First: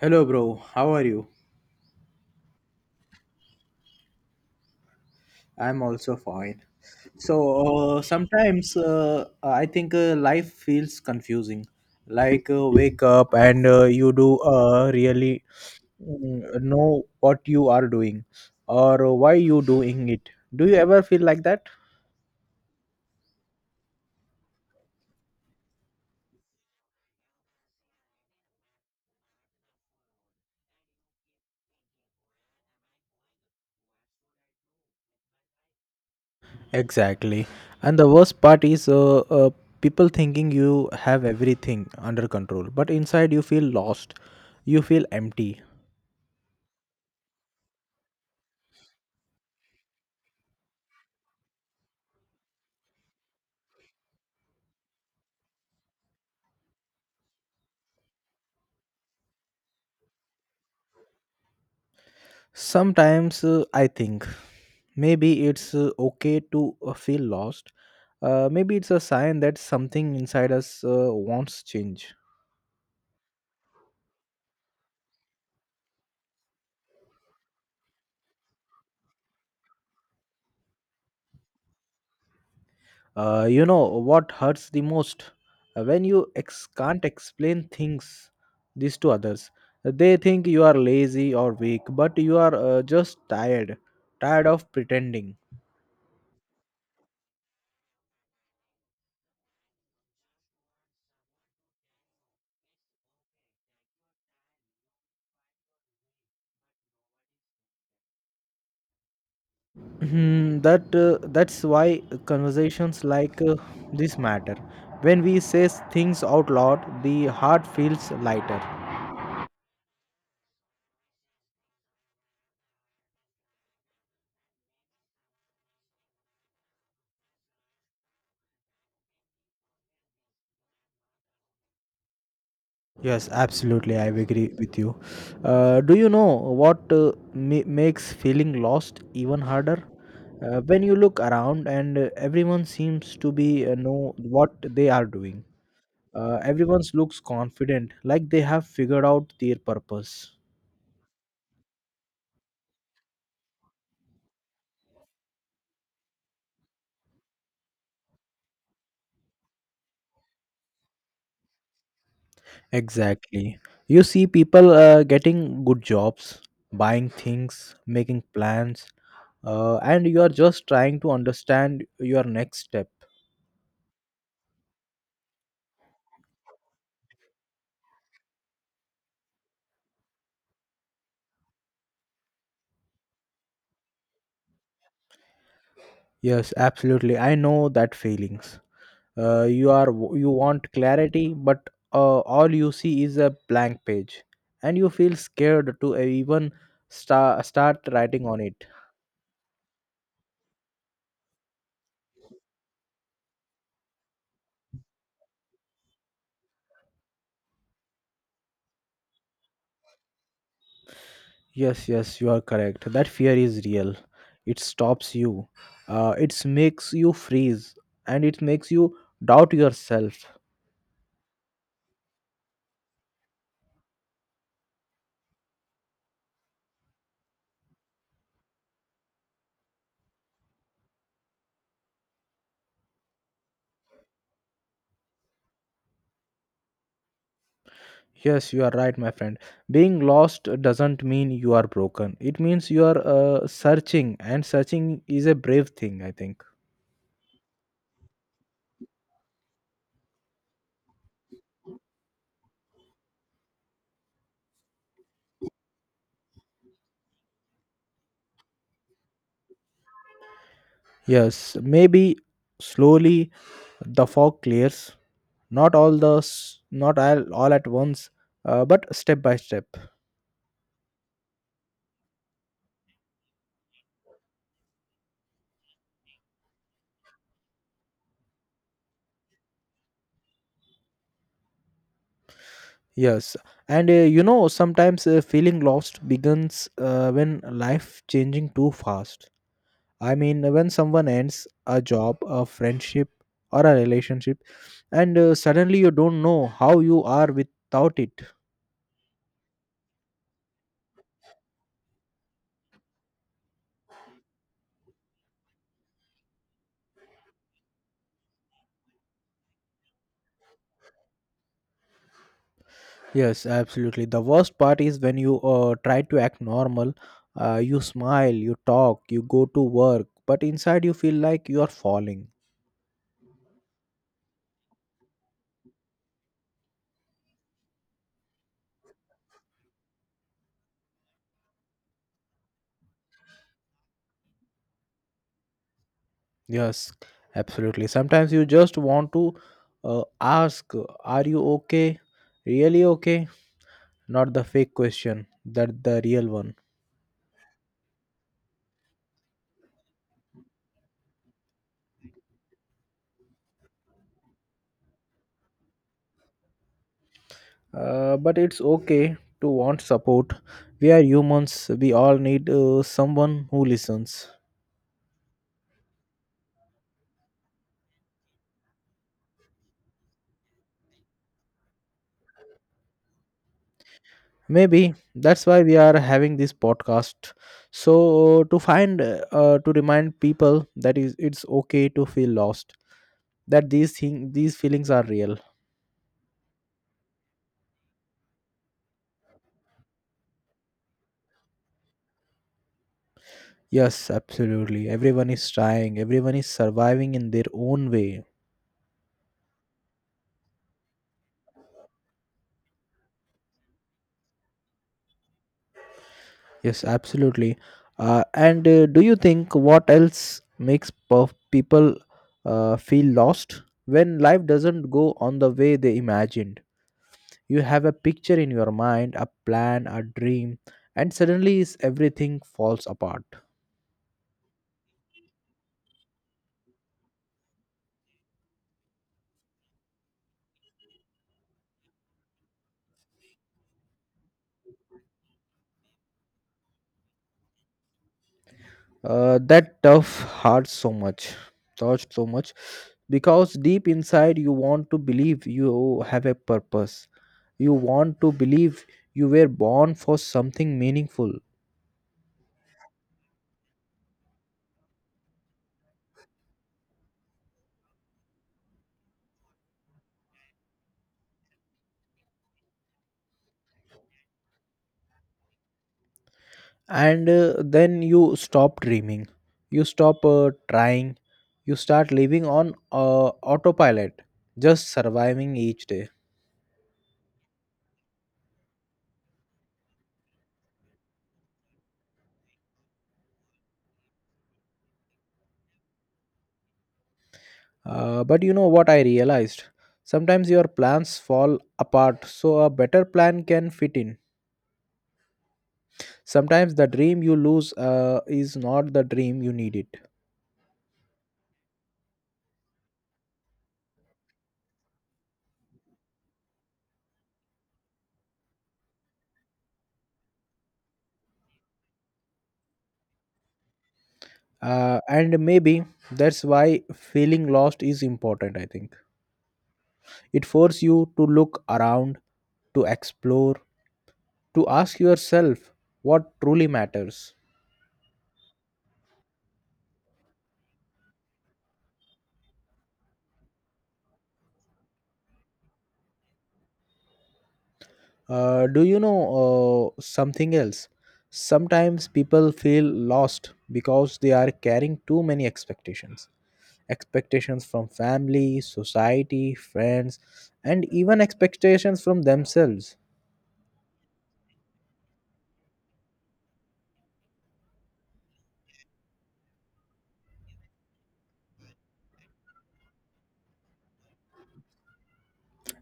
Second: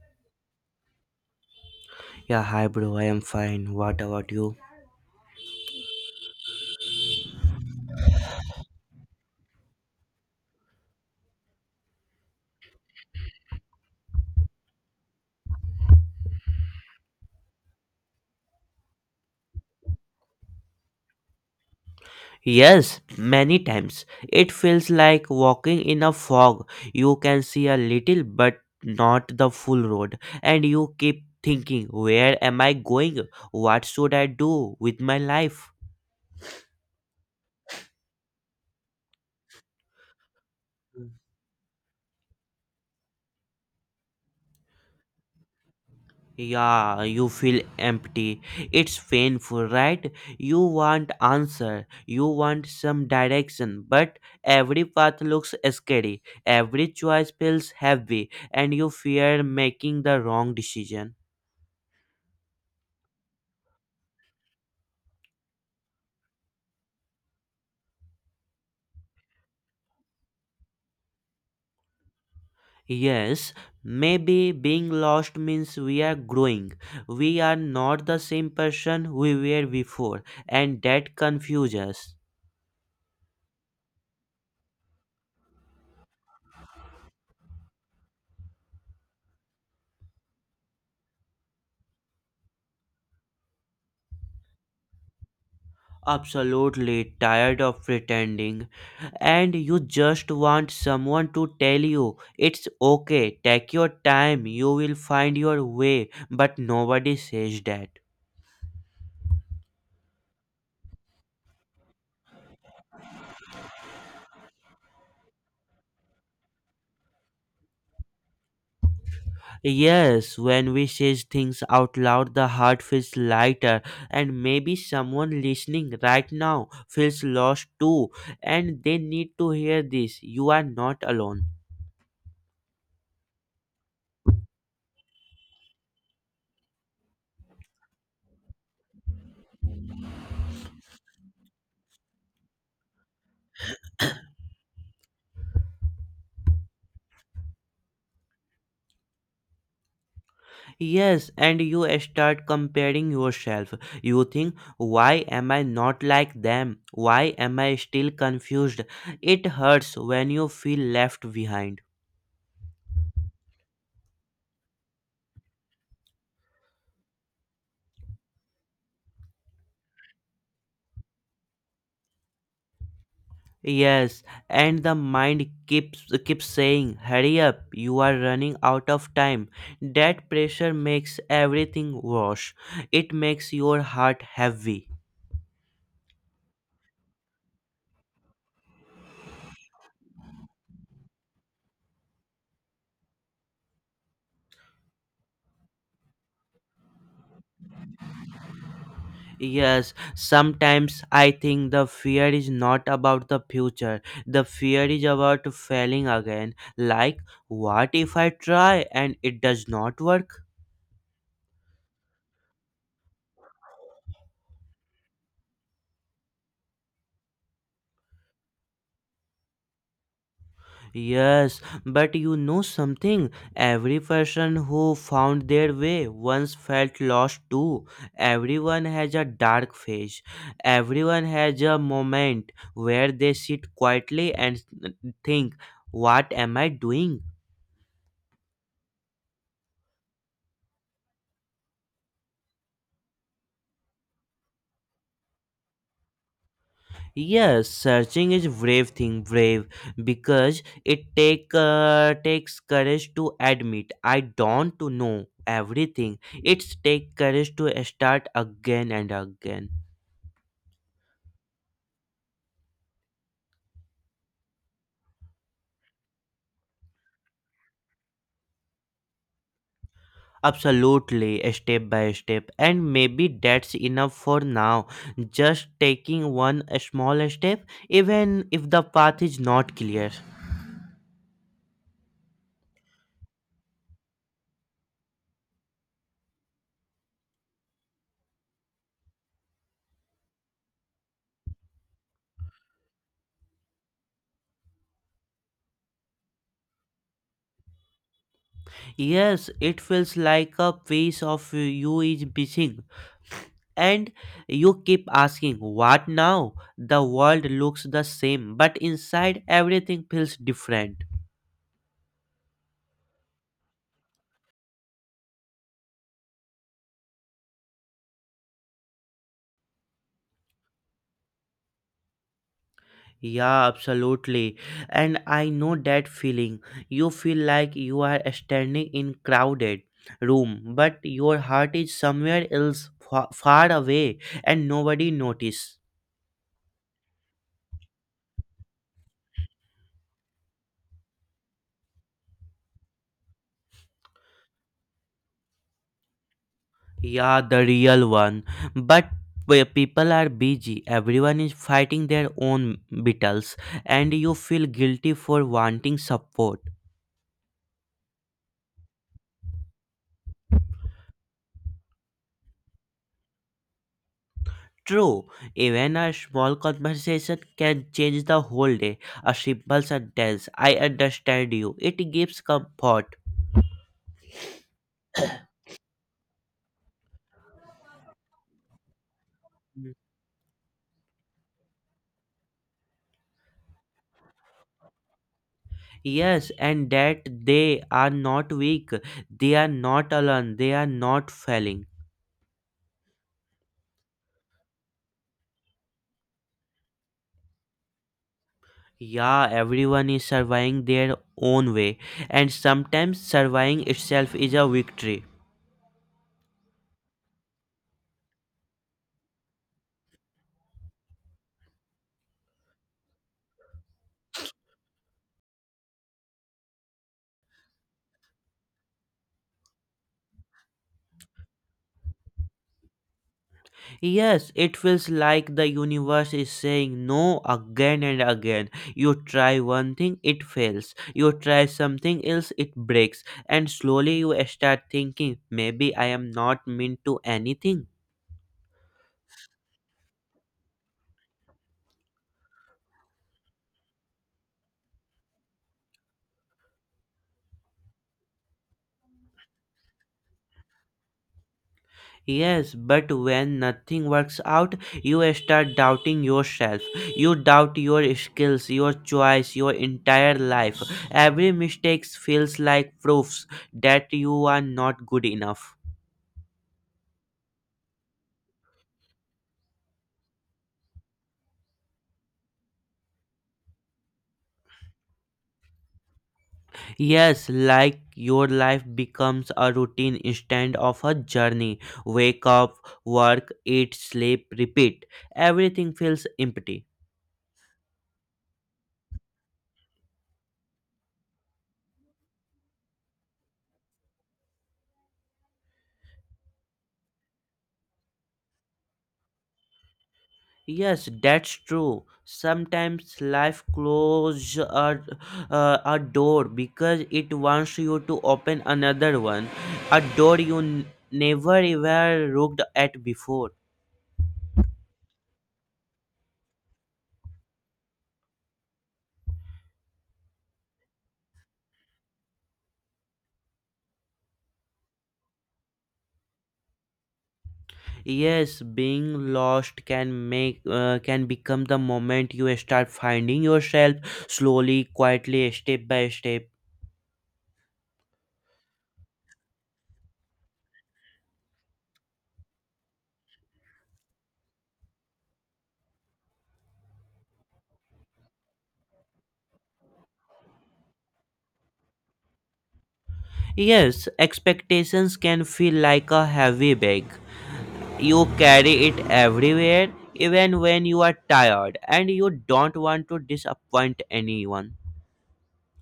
Hello, bro. How are you? Yeah, hi bro, I am fine. What about you? I'm also fine. So sometimes I think life feels confusing. Like wake up and you do really know what you are doing or why you doing it. Do you ever feel like that? Yes, many times. It feels like walking in a fog. You can see a little, but not the full road. And you keep thinking, where am I going? What should I do with my life? Exactly. And the worst part is people thinking you have everything under control, but inside you feel lost. You feel empty. Yeah, you feel empty. It's painful, right? You want answer, you want some direction, but every path looks scary. Every choice feels heavy, and you fear making the wrong decision. Sometimes I think maybe it's okay to feel lost. Maybe it's a sign that something inside us wants change. Yes, maybe being lost means we are growing. We are not the same person we were before, and that confuses us. You know what hurts the most? When you can't explain things this to others. They think you are lazy or weak, but you are just tired, tired of pretending. Absolutely tired of pretending, and you just want someone to tell you it's okay, take your time, you will find your way, but nobody says that. Hmm, that's why conversations like this matter. When we say things out loud, the heart feels lighter. Yes, when we say things out loud, the heart feels lighter, and maybe someone listening right now feels lost too, and they need to hear this. You are not alone. Yes, absolutely, I agree with you. Do you know what makes feeling lost even harder? When you look around and everyone seems to be know what they are doing. Everyone looks confident, like they have figured out their purpose. Yes, and you start comparing yourself. You think, why am I not like them? Why am I still confused? It hurts when you feel left behind. Exactly. You see people getting good jobs, buying things, making plans, and you are just trying to understand your next step. Yes, and the mind keeps saying, hurry up, you are running out of time. That pressure makes everything worse. It makes your heart heavy. Yes, absolutely. I know that feelings. Uh, you are you want clarity, but all you see is a blank page, and you feel scared to even start writing on it. Yes, sometimes I think the fear is not about the future. The fear is about failing again. Like, what if I try and it does not work? Yes, yes, you are correct. That fear is real. It stops you. It makes you freeze and it makes you doubt yourself. Yes, but you know something? Every person who found their way once felt lost too. Everyone has a dark phase. Everyone has a moment where they sit quietly and think, what am I doing? Yes, you are right, my friend. Being lost doesn't mean you are broken. It means you are searching, and searching is a brave thing, I think. Yes, searching is brave thing, brave because it takes courage to admit I don't to know everything. It's take courage to start again and again. Yes, maybe slowly the fog clears. Not all at once, but step by step. Absolutely, step by step, and maybe that's enough for now. Just taking one small step, even if the path is not clear. Yes, and sometimes feeling lost begins when life changing too fast. I mean, when someone ends a job, a friendship, or a relationship, and suddenly you don't know how you are without it. Yes, it feels like a piece of you is missing, and you keep asking what now. The world looks the same, but inside everything feels different. Yes, absolutely. The worst part is when you try to act normal, you smile, you talk, you go to work, but inside you feel like you are falling. Yeah, absolutely, and I know that feeling. You feel like you are standing in crowded room, but your heart is somewhere else, far away, and nobody notice. Yes, absolutely. Sometimes you just want to ask, Are you okay? Really okay? Not the fake question, that the real one. Yeah, the real one. But where people are busy, everyone is fighting their own battles, and you feel guilty for wanting support. But it's okay to want support. We are humans, we all need someone who listens. True, even a small conversation can change the whole day. A simple sentence, I understand you, it gives comfort. Maybe that's why we are having this podcast. So, to remind people that is, it's okay to feel lost, that these feelings are real. Yes, and that they are not weak, they are not alone, they are not failing. Yes, absolutely. Everyone is trying, everyone is surviving in their own way. Yeah, everyone is surviving their own way, and sometimes surviving itself is a victory. Yes, absolutely. And do you think what else makes people feel lost? When life doesn't go on the way they imagined, you have a picture in your mind, a plan, a dream, and suddenly is everything falls apart. Yes, it feels like the universe is saying no again and again. You try one thing, it fails. You try something else, it breaks. And slowly you start thinking, maybe I am not meant to anything. That tough hurt so much, touched so much, because deep inside you want to believe you have a purpose. You want to believe you were born for something meaningful, Yes, but when nothing works out, you start doubting yourself. You doubt your skills, your choice, your entire life. Every mistake feels like proofs that you are not good enough. and then you stop dreaming. You stop trying. You start living on autopilot, just surviving each day. Yes, like your life becomes a routine instead of a journey. Wake up, work, eat, sleep, repeat. Everything feels empty. But you know what I realized? Sometimes your plans fall apart, so a better plan can fit in. Sometimes the dream you lose is not the dream you need it. Yes, that's true. Sometimes life closes a door because it wants you to open another one, a door you never ever looked at before. And maybe that's why feeling lost is important, I think. It forces you to look around, to explore, to ask yourself what truly matters. Yes, being lost can make can become the moment you start finding yourself slowly, quietly, step by step. Do you know something else? Sometimes people feel lost because they are carrying too many expectations, expectations from family, society, friends, and even expectations from themselves. Yes, expectations can feel like a heavy bag. You carry it everywhere, even when you are tired and you don't want to disappoint anyone.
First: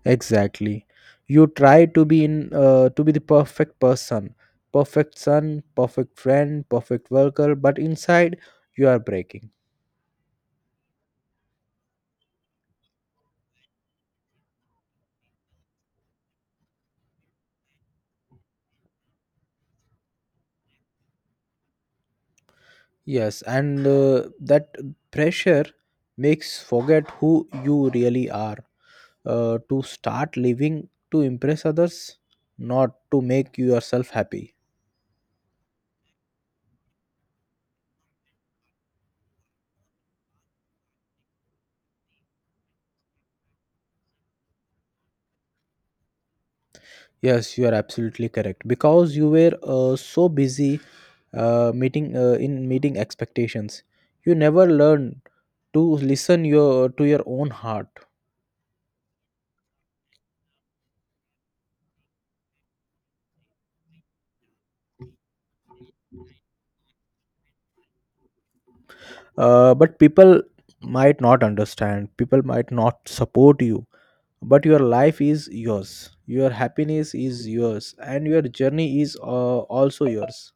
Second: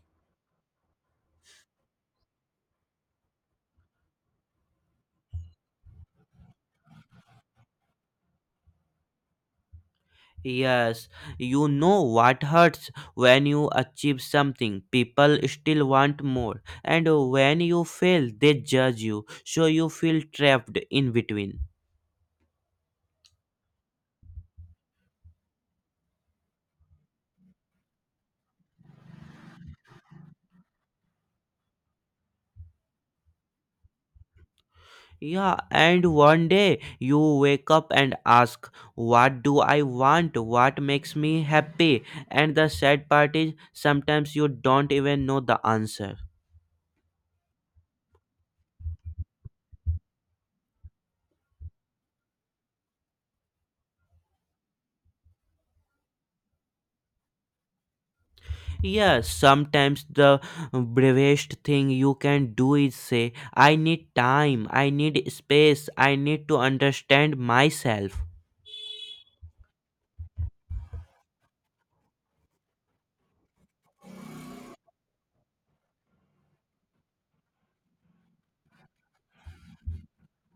Exactly. You try to be in to be the perfect person, perfect son, perfect friend, perfect worker, but inside you are breaking. Yes, you know what hurts when you achieve something. People still want more, and when you fail, they judge you, so you feel trapped in between. Yes, and that pressure makes forget who you really are. To start living to impress others, not to make yourself happy. Yeah, and one day you wake up and ask, what do I want? What makes me happy? And the sad part is sometimes you don't even know the answer. Yes, you are absolutely correct. Because you were so busy meeting in meeting expectations, you never learned to listen your to your own heart. Yeah, sometimes the bravest thing you can do is say, I need time, I need space, I need to understand myself. But people might not understand. People might not support you. But your life is yours. Your happiness is yours, and your journey is also yours.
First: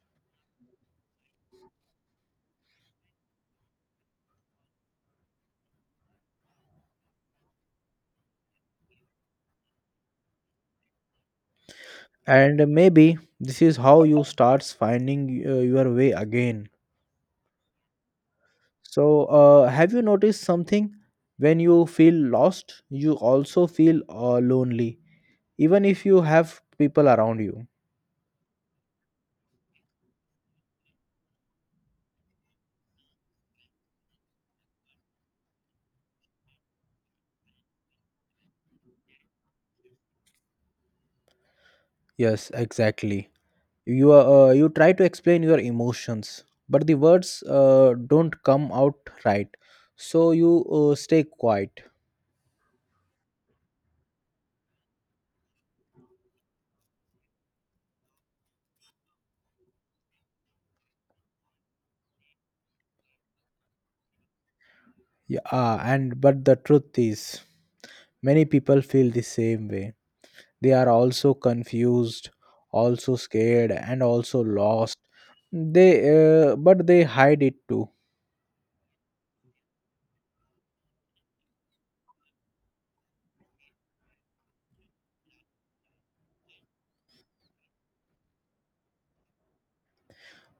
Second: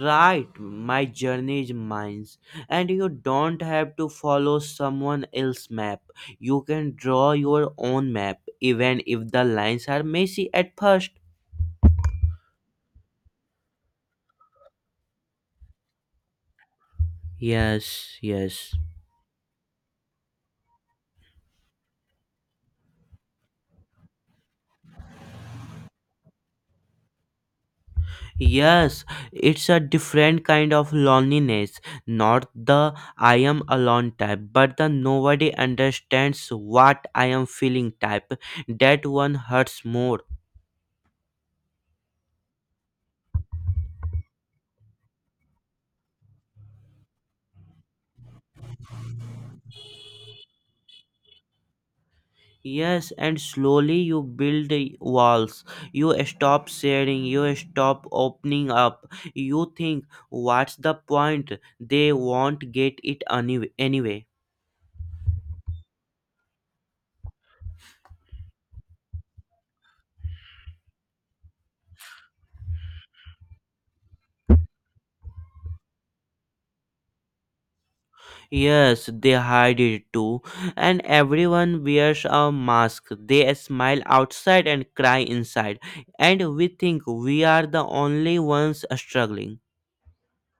Right, my journey is mine. And you don't have to follow someone else's map. You can draw your own map, even if the lines are messy at first. And maybe this is how you starts finding your way again. Yes, yes. So, have you noticed something? When you feel lost, you also feel lonely, even if you have people around you. Yes, it's a different kind of loneliness, not the I am alone type, but the nobody understands what I am feeling type. That one hurts more. Yes, exactly. You try to explain your emotions, but the words don't come out right. So you stay quiet. Yes, and slowly you build the walls. You stop sharing, you stop opening up. You think, what's the point? They won't get anyway. Yeah, and but the truth is, many people feel the same way. They are also confused, also scared, and also lost. They but they hide it too. Yes, they hide it too, and everyone wears a mask. They smile outside and cry inside, and we think we are the only ones struggling.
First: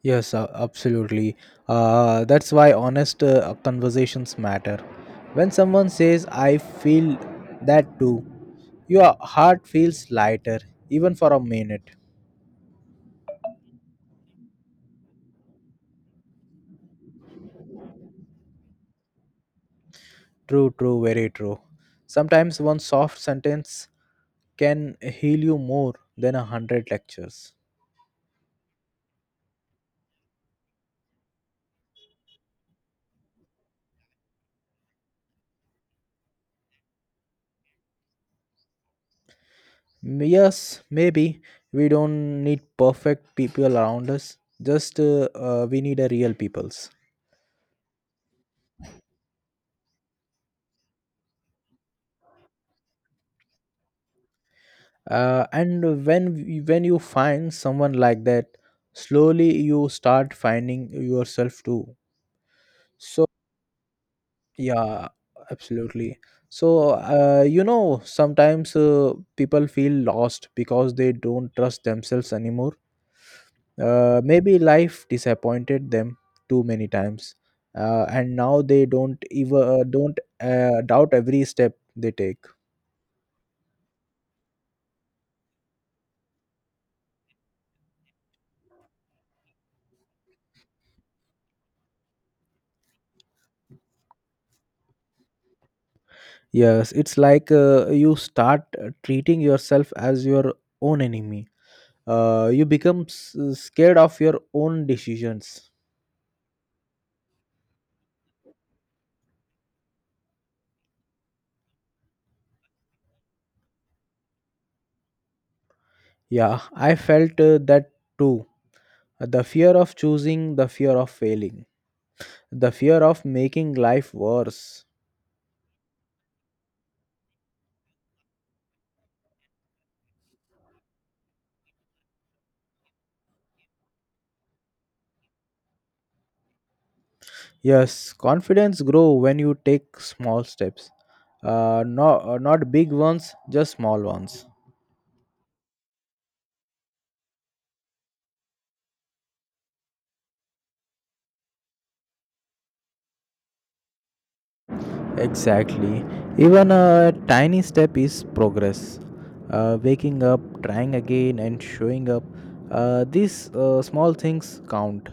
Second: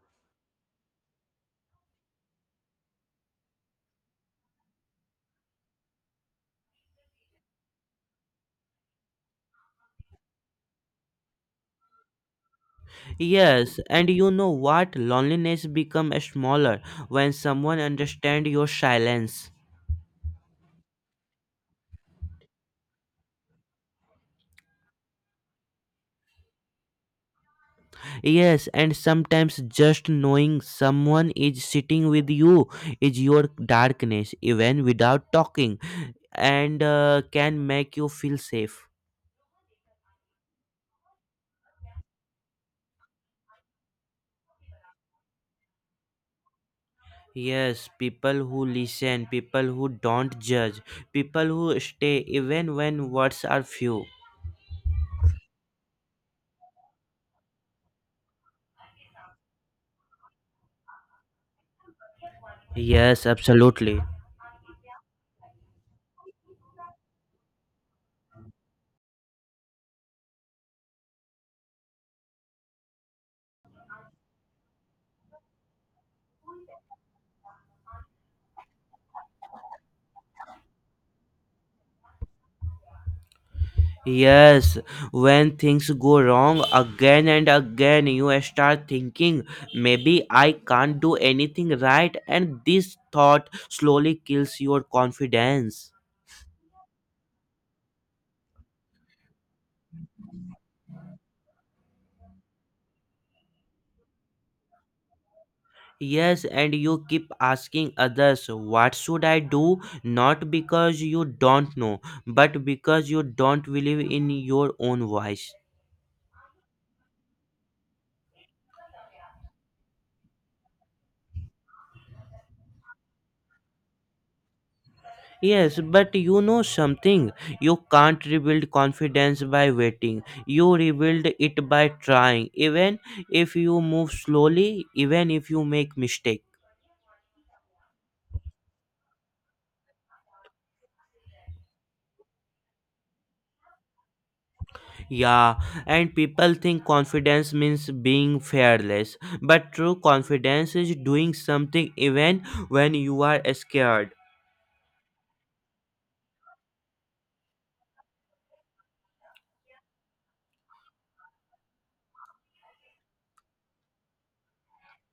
Yes, absolutely. That's why honest conversations matter. When someone says I feel that too, your heart feels lighter, even for a minute. Yes, and you know what? Loneliness becomes smaller when someone understands your silence. True, true, very true. Sometimes one soft sentence can heal you more than 100 lectures. Yes, and sometimes just knowing someone is sitting with you is your darkness, even without talking, and can make you feel safe. Yes, maybe we don't need perfect people around us. Just we need a real peoples. Yes, people who listen, people who don't judge, people who stay even when words are few. And when you find someone like that, slowly you start finding yourself too. Yes, So absolutely. yeah, absolutely. So sometimes people feel lost because they don't trust themselves anymore. Maybe life disappointed them too many times, and now they don't even don't doubt every step they take. Yes, when things go wrong again and again, you start thinking, maybe I can't do anything right, and this thought slowly kills your confidence. Yes, it's like you start treating yourself as your own enemy. You become scared of your own decisions. Yes, and you keep asking others, what should I do? Not because you don't know, but because you don't believe in your own voice. Yeah, I felt that too. The fear of choosing, the fear of failing, the fear of making life worse. Yes, but you know something. You can't rebuild confidence by waiting. You rebuild it by trying, even if you move slowly, even if you make mistakes. Yes, confidence grow when you take small steps. No, not big ones, just small ones. Yeah, and people think confidence means being fearless, but true confidence is doing something even when you are scared. Exactly. Even a tiny step is progress. Waking up, trying again, and showing up. These small things count.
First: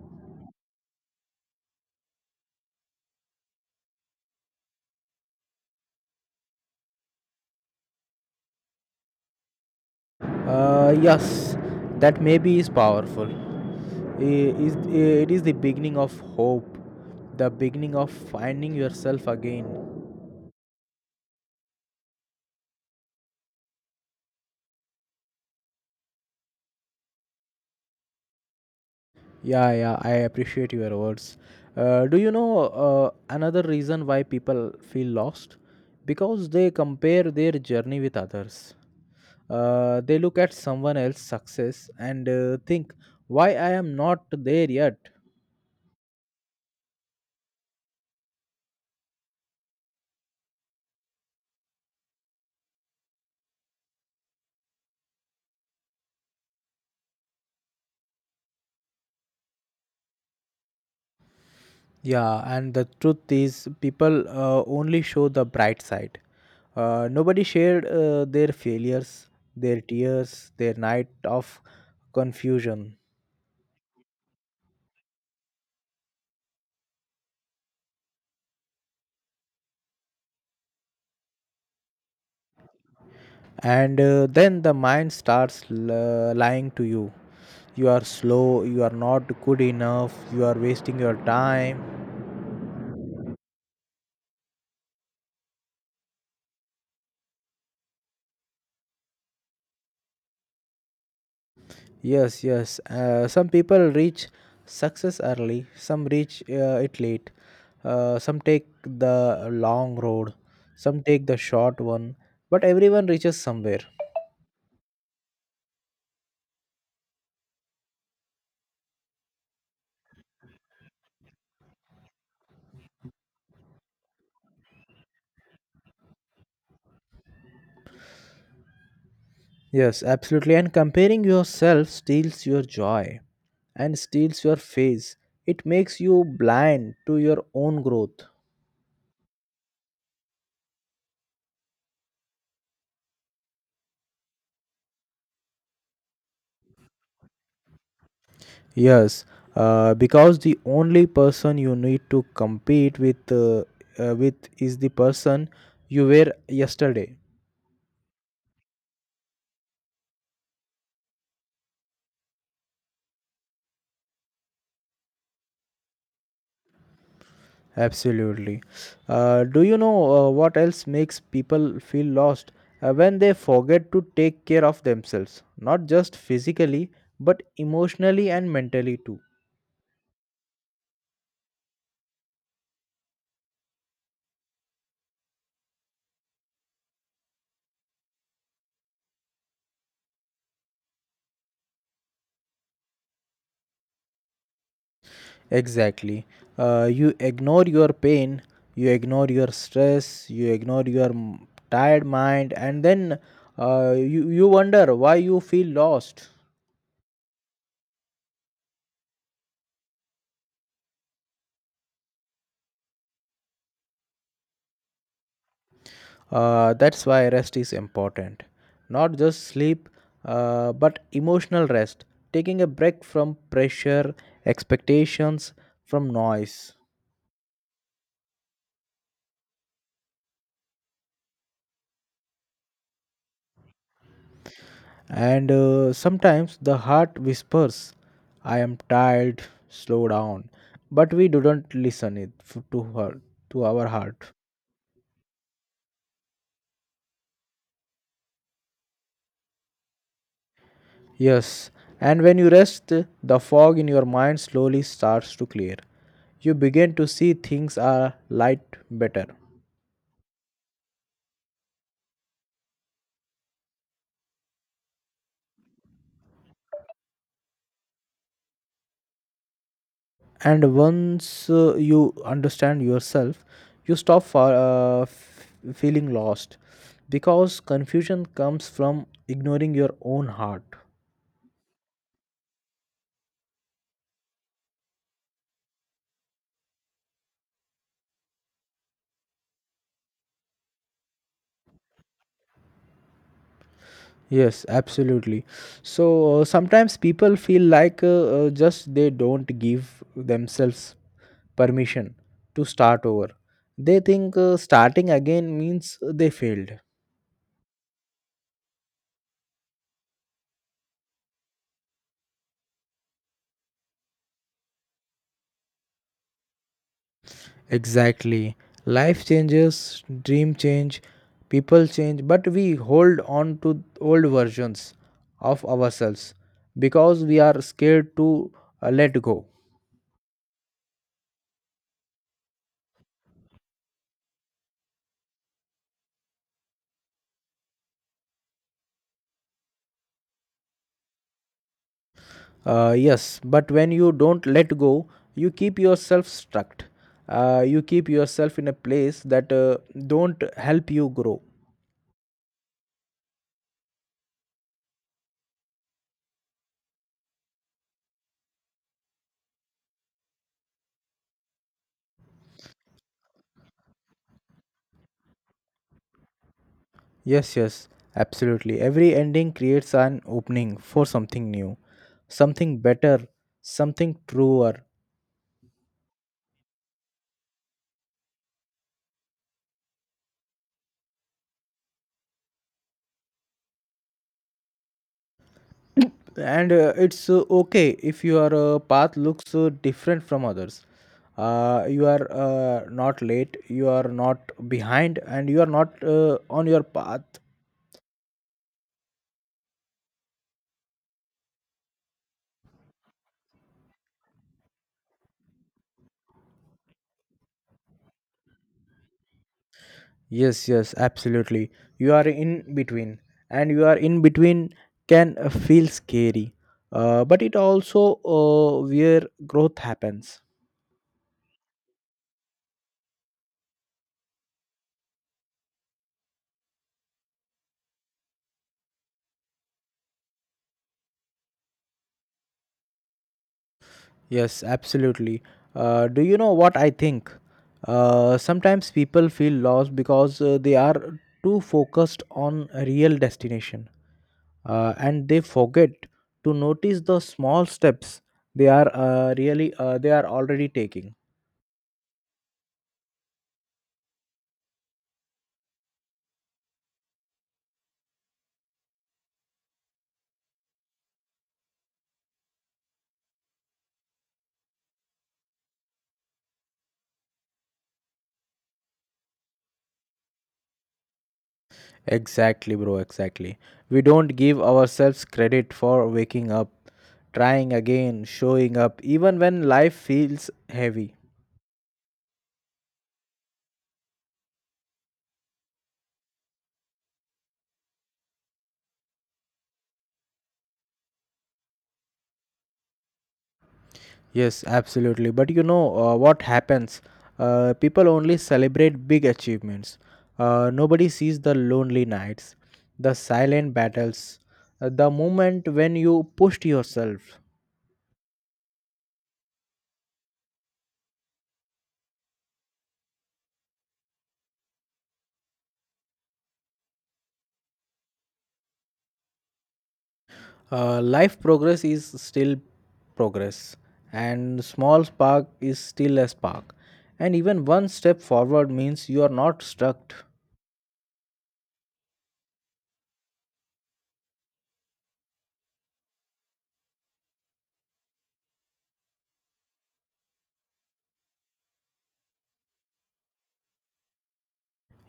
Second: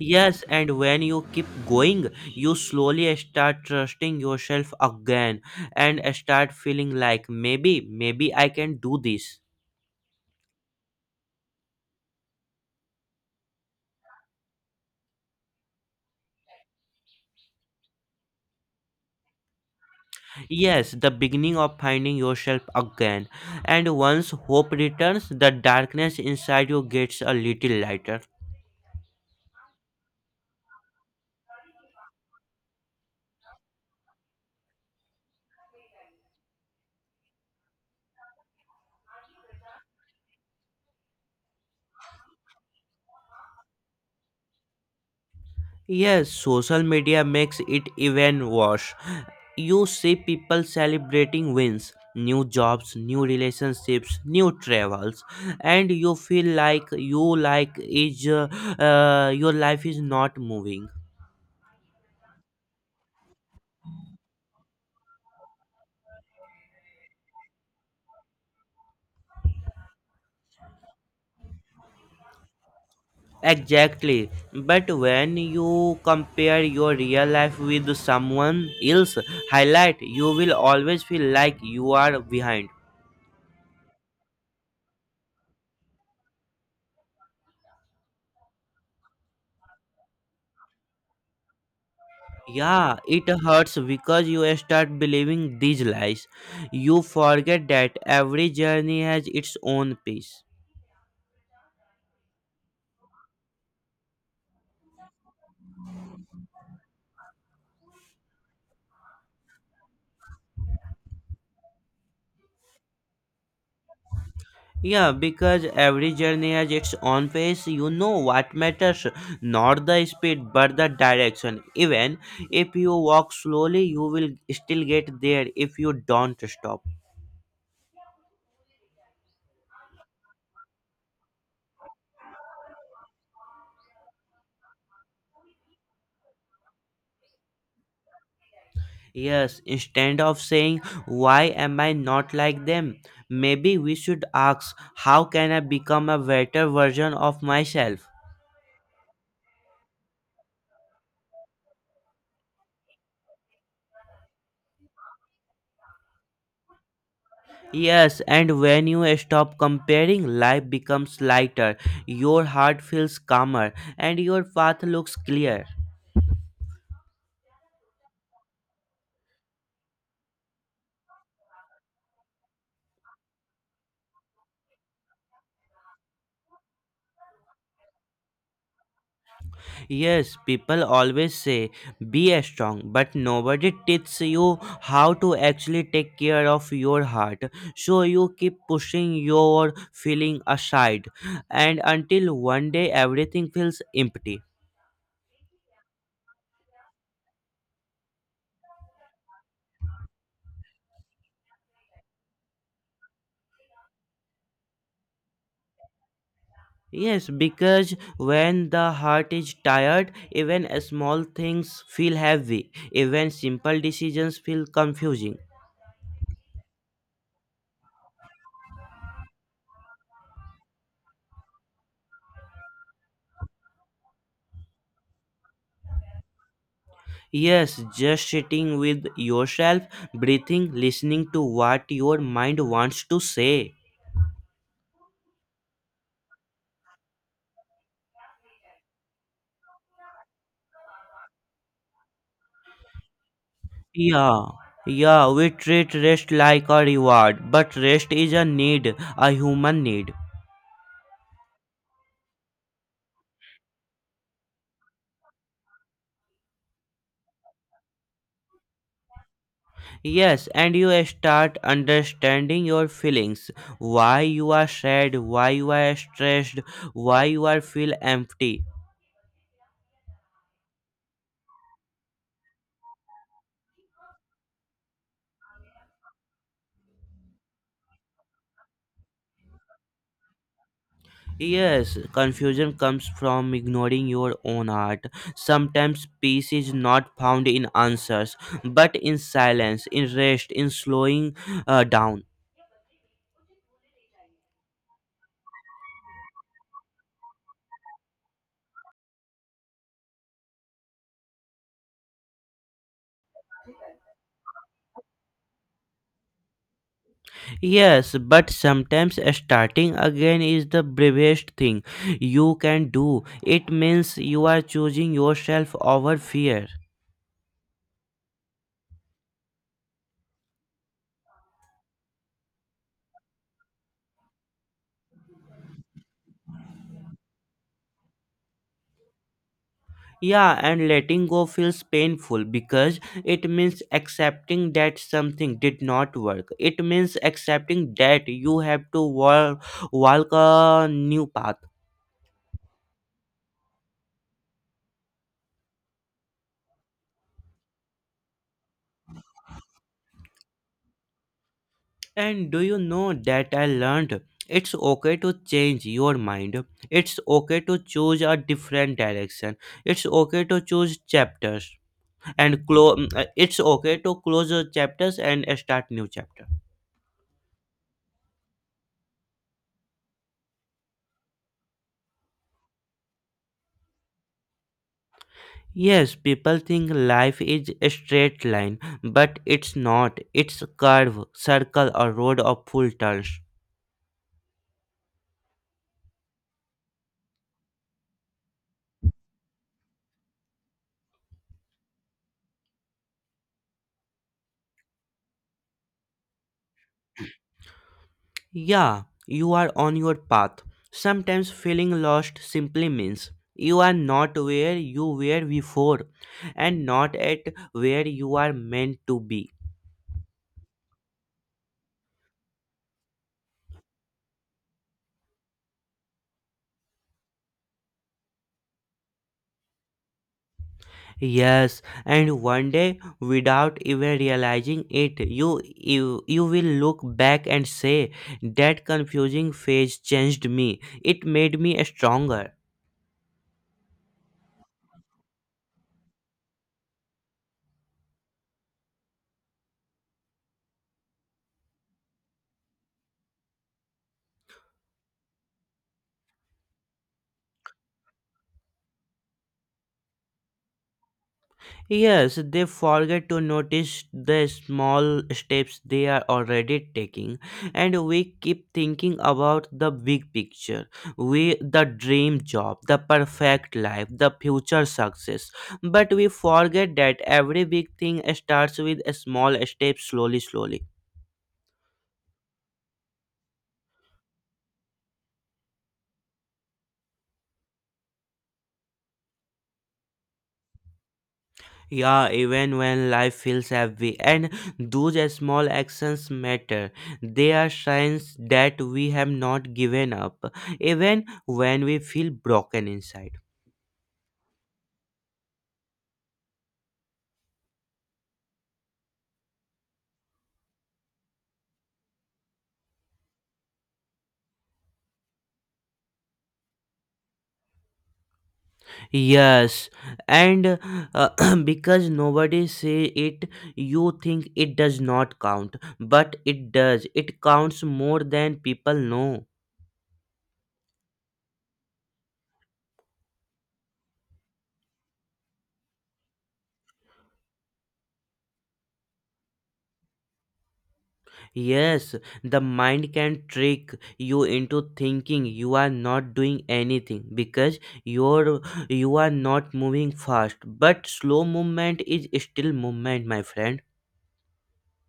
Yes, and when you keep going, you slowly start trusting yourself again and start feeling like maybe, maybe I can do this. Yes, that maybe is powerful. I- is- It is the beginning of hope, the beginning of finding yourself again. Yes, the beginning of finding yourself again. And once hope returns, the darkness inside you gets a little lighter. Yeah, yeah, I appreciate your words. Do you know another reason why people feel lost? Because they compare their journey with others. They look at someone else's success and think, why I am not there yet? Yes, social media makes it even worse. You see people celebrating wins, new jobs, new relationships, new travels, and you feel like your life is not moving. Yeah, and the truth is, people only show the bright side. Nobody shared their failures, their tears, their night of confusion. Exactly, but when you compare your real life with someone else highlight, you will always feel like you are behind. And then the mind starts lying to you. You are slow, you are not good enough, you are wasting your time. Yeah, it hurts because you start believing these lies. You forget that every journey has its own pace. Yes, yes, some people reach success early, some reach it late, some take the long road, some take the short one, but everyone reaches somewhere. Yeah, because every journey has its own pace, you know what matters, not the speed but the direction. Even if you walk slowly, you will still get there if you don't stop. Yes, absolutely, and comparing yourself steals your joy and steals your face. It makes you blind to your own growth. Yes, instead of saying, why am I not like them? Maybe we should ask, how can I become a better version of myself? Yes, because the only person you need to compete with is the person you were yesterday. Yes, and when you stop comparing, life becomes lighter, your heart feels calmer, and your path looks clear. Absolutely. Do you know what else makes people feel lost? When they forget to take care of themselves, not just physically, but emotionally and mentally too. Yes, people always say be strong, but nobody teaches you how to actually take care of your heart. So you keep pushing your feeling aside, and until one day everything feels empty. Exactly. You ignore your pain, you ignore your stress, you ignore your tired mind, and then you wonder why you feel lost. Yes, because when the heart is tired, even small things feel heavy, even simple decisions feel confusing. That's why rest is important. Not just sleep, but emotional rest, taking a break from pressure, expectations, from noise. Yes, just sitting with yourself, breathing, listening to what your mind wants to say. And sometimes the heart whispers, I am tired, slow down. But we do not listen it f- to her to our heart. Yeah, yeah, we treat rest like a reward, but rest is a need, a human need. Yes, and when you rest, the fog in your mind slowly starts to clear. You begin to see things are light better. Yes, and you start understanding your feelings, why you are sad, why you are stressed, why you are feel empty. And once you understand yourself, you stop feeling lost because confusion comes from ignoring your own heart. Yes, confusion comes from ignoring your own heart. Sometimes peace is not found in answers, but in silence, in rest, in slowing down. Yes, absolutely. So sometimes people feel like just they don't give themselves permission to start over. They think starting again means they failed. Yes, but sometimes starting again is the bravest thing you can do. It means you are choosing yourself over fear. Exactly. Life changes, dream change, people change, but we hold on to old versions of ourselves because we are scared to let go. Yeah, and letting go feels painful because it means accepting that something did not work. It means accepting that you have to walk a new path. Yes, but when you don't let go, you keep yourself stuck. You keep yourself in a place that don't help you grow. And do you know that I learned? It's okay to change your mind. It's okay to choose a different direction. It's okay to choose chapters and close. It's okay to close chapters and start new chapters. Yes, yes, absolutely. Every ending creates an opening for something new, something better, something truer. Yes, people think life is a straight line, but it's not. It's a curve, circle, or road of full turns. And it's okay if your path looks different from others. You are not late, you are not behind, and you are not on your path. Yeah, you are on your path. Sometimes feeling lost simply means you are not where you were before and not at where you are meant to be. Yes, yes, absolutely. You are in between, and you are in between can feel scary, but it also where growth happens. Yes, and one day, without even realizing it, you will look back and say that confusing phase changed me. It made me stronger. Yes, absolutely. Do you know what I think? Sometimes people feel lost because they are too focused on a real destination, and they forget to notice the small steps they are already taking. Yes, they forget to notice the small steps they are already taking, and we keep thinking about the big picture. We the dream job, the perfect life, the future success. But we forget that every big thing starts with a small step, slowly slowly. Exactly, bro, exactly. We don't give ourselves credit for waking up, trying again, showing up, even when life feels heavy. Yeah, even when life feels heavy, and those small actions matter. They are signs that we have not given up, even when we feel broken inside. Yes, absolutely. But you know what happens? People only celebrate big achievements. Nobody sees the lonely nights, the silent battles, the moment when you pushed yourself. Yes, and because nobody say it, you think it does not count, but it does. It counts more than people know. Life progress is still progress, and small spark is still a spark. And even one step forward means you are not stuck. Yes, the mind can trick you into thinking you are not doing anything because you're you are not moving fast. But slow movement is still movement, my friend.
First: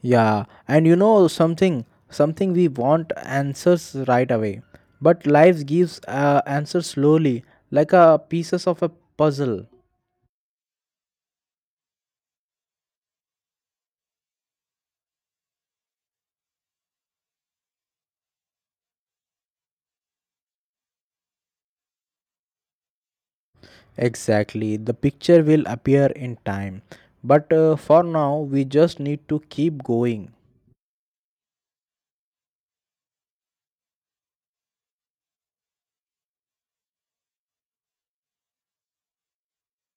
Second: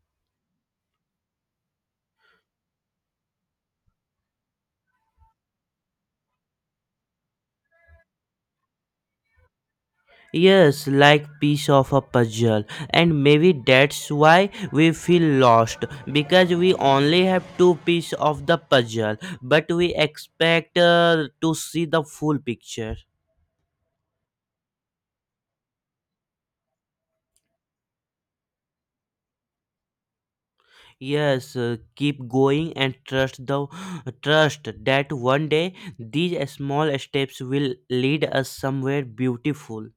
Yeah, and you know something, something we want answers right away, but life gives answers slowly, like a pieces of a puzzle. Yes, like piece of a puzzle. And maybe that's why we feel lost because we only have two piece of the puzzle, but we expect to see the full picture. Exactly, the picture will appear in time, but for now we just need to keep going. Yes, keep going and trust the trust that one day these small steps will lead us somewhere beautiful.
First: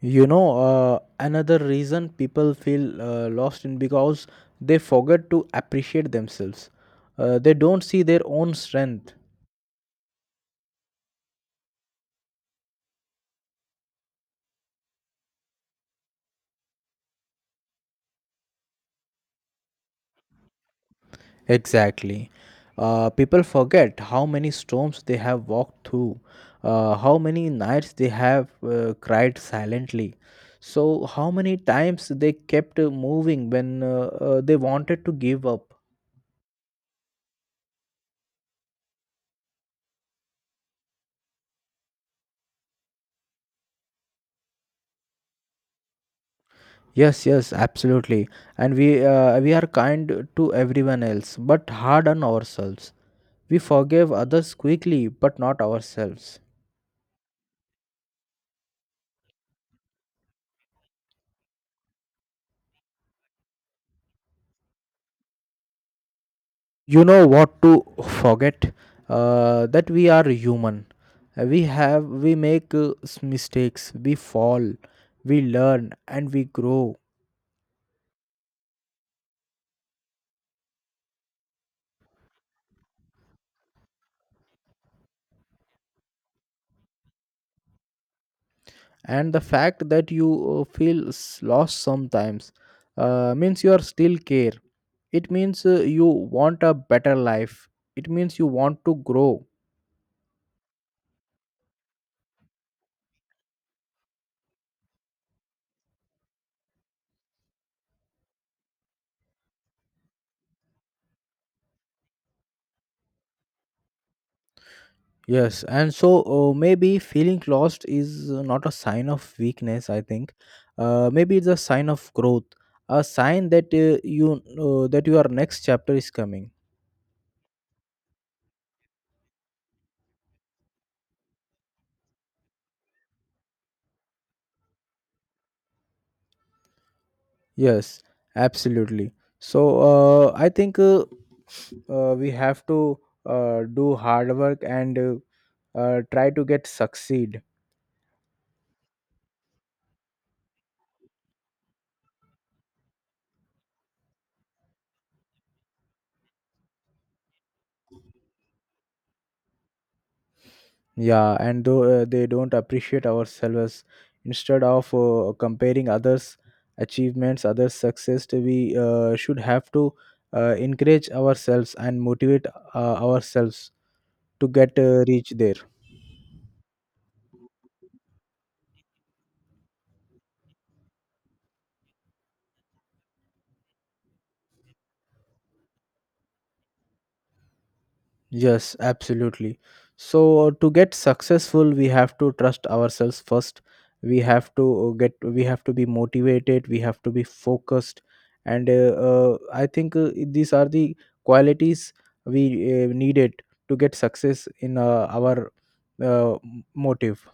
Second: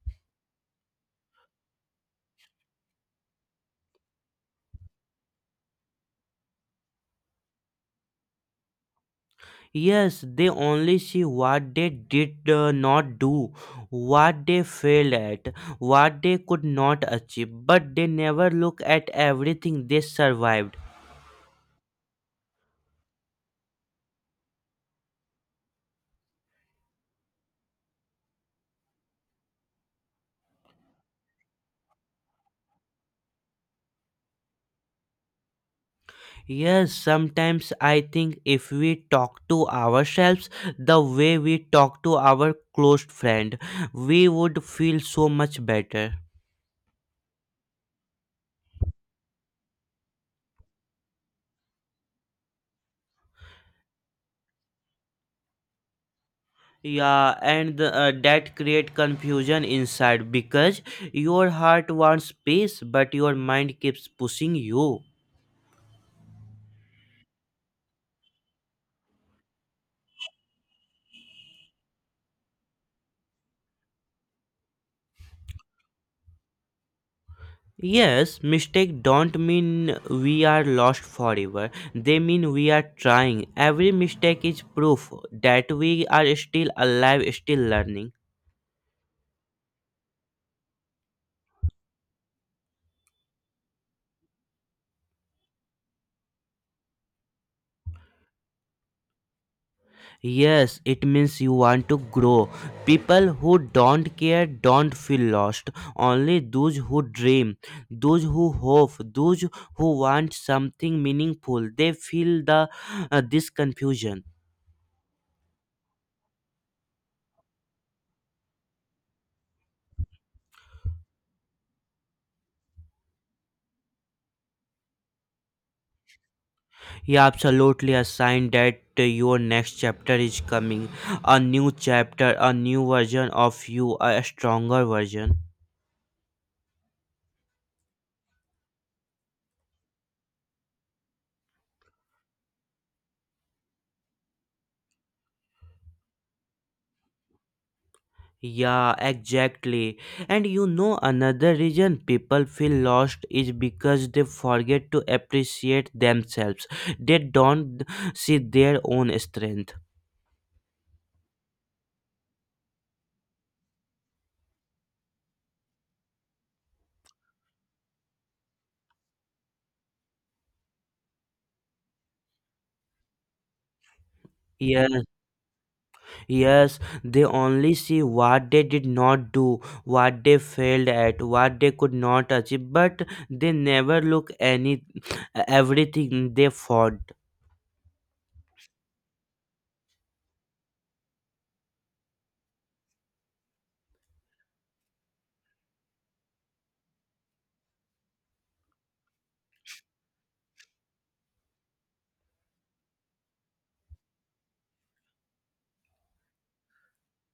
You know, another reason people feel lost in because they forget to appreciate themselves. They don't see their own strength. Yes, they only see what they did not do, what they failed at, what they could not achieve, but they never look at everything they survived. Exactly. People forget how many storms they have walked through, how many nights they have cried silently, so how many times they kept moving when they wanted to give up. Yes, sometimes I think if we talk to ourselves the way we talk to our close friend, we would feel so much better. Yes, yes, absolutely. And we are kind to everyone else, but hard on ourselves. We forgive others quickly, but not ourselves. Yeah, and that create confusion inside because your heart wants peace but your mind keeps pushing you. You know what to forget? That we are human. We make mistakes. We fall. We learn and we grow. Yes, mistake don't mean we are lost forever. They mean we are trying. Every mistake is proof that we are still alive, still learning. And the fact that you feel lost sometimes means you are still care. It means you want a better life. It means you want to grow. Yes, it means you want to grow. People who don't care don't feel lost. Only those who dream, those who hope, those who want something meaningful, they feel the this confusion. Yes, and so maybe feeling lost is not a sign of weakness, I think. Maybe it's a sign of growth, a sign that your next chapter is coming. Yeah, absolutely a sign that your next chapter is coming. A new chapter, a new version of you, a stronger version. Yes, absolutely. So I think we have to do hard work and try to get succeed. Yeah, exactly. And you know, another reason people feel lost is because they forget to appreciate themselves. They don't see their own strength. Yeah, and though they don't appreciate ourselves, instead of comparing others' achievements, others' success, to we should have to encourage ourselves and motivate ourselves to get Yes, reach there. yes, they only see what they did not do, what they failed at, what they could not achieve, but they never look any everything they fought. Yes, absolutely. So to get successful, we have to trust ourselves first. We have to be motivated. We have to be focused, and I think these are the qualities we needed to get success in our uh, motive.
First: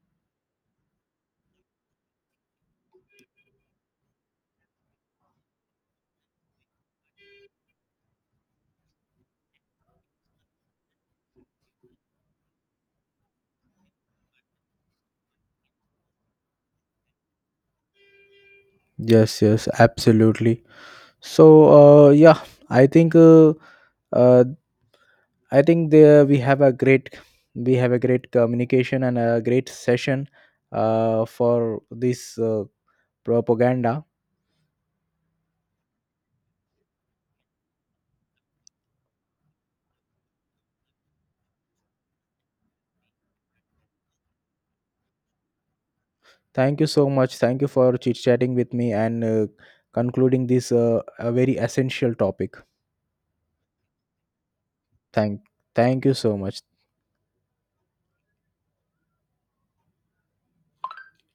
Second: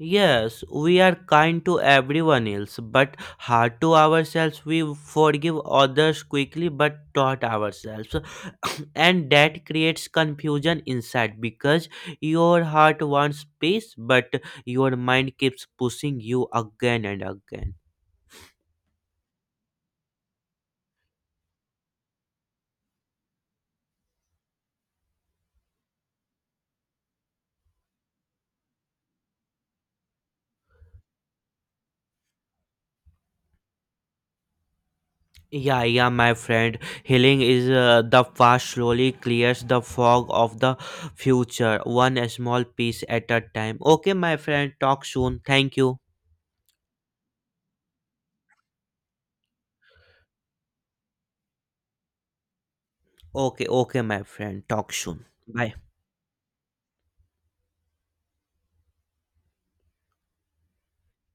Yes, we are kind to everyone else, but hard to ourselves. We forgive others quickly, but not ourselves. And that creates confusion inside because your heart wants peace, but your mind keeps pushing you again and again. Yes, yes, absolutely. So yeah, I think uh, uh, I think there we have a great communication and a great session for this propaganda. Yeah, yeah, my friend. Healing is the past slowly clears the fog of the future, one small piece at a time. Okay, my friend, talk soon. Thank you. Thank you so much. Thank you for chit chatting with me and concluding this a very essential topic. Okay, okay, my friend. Talk soon. Thank Bye. thank you so much.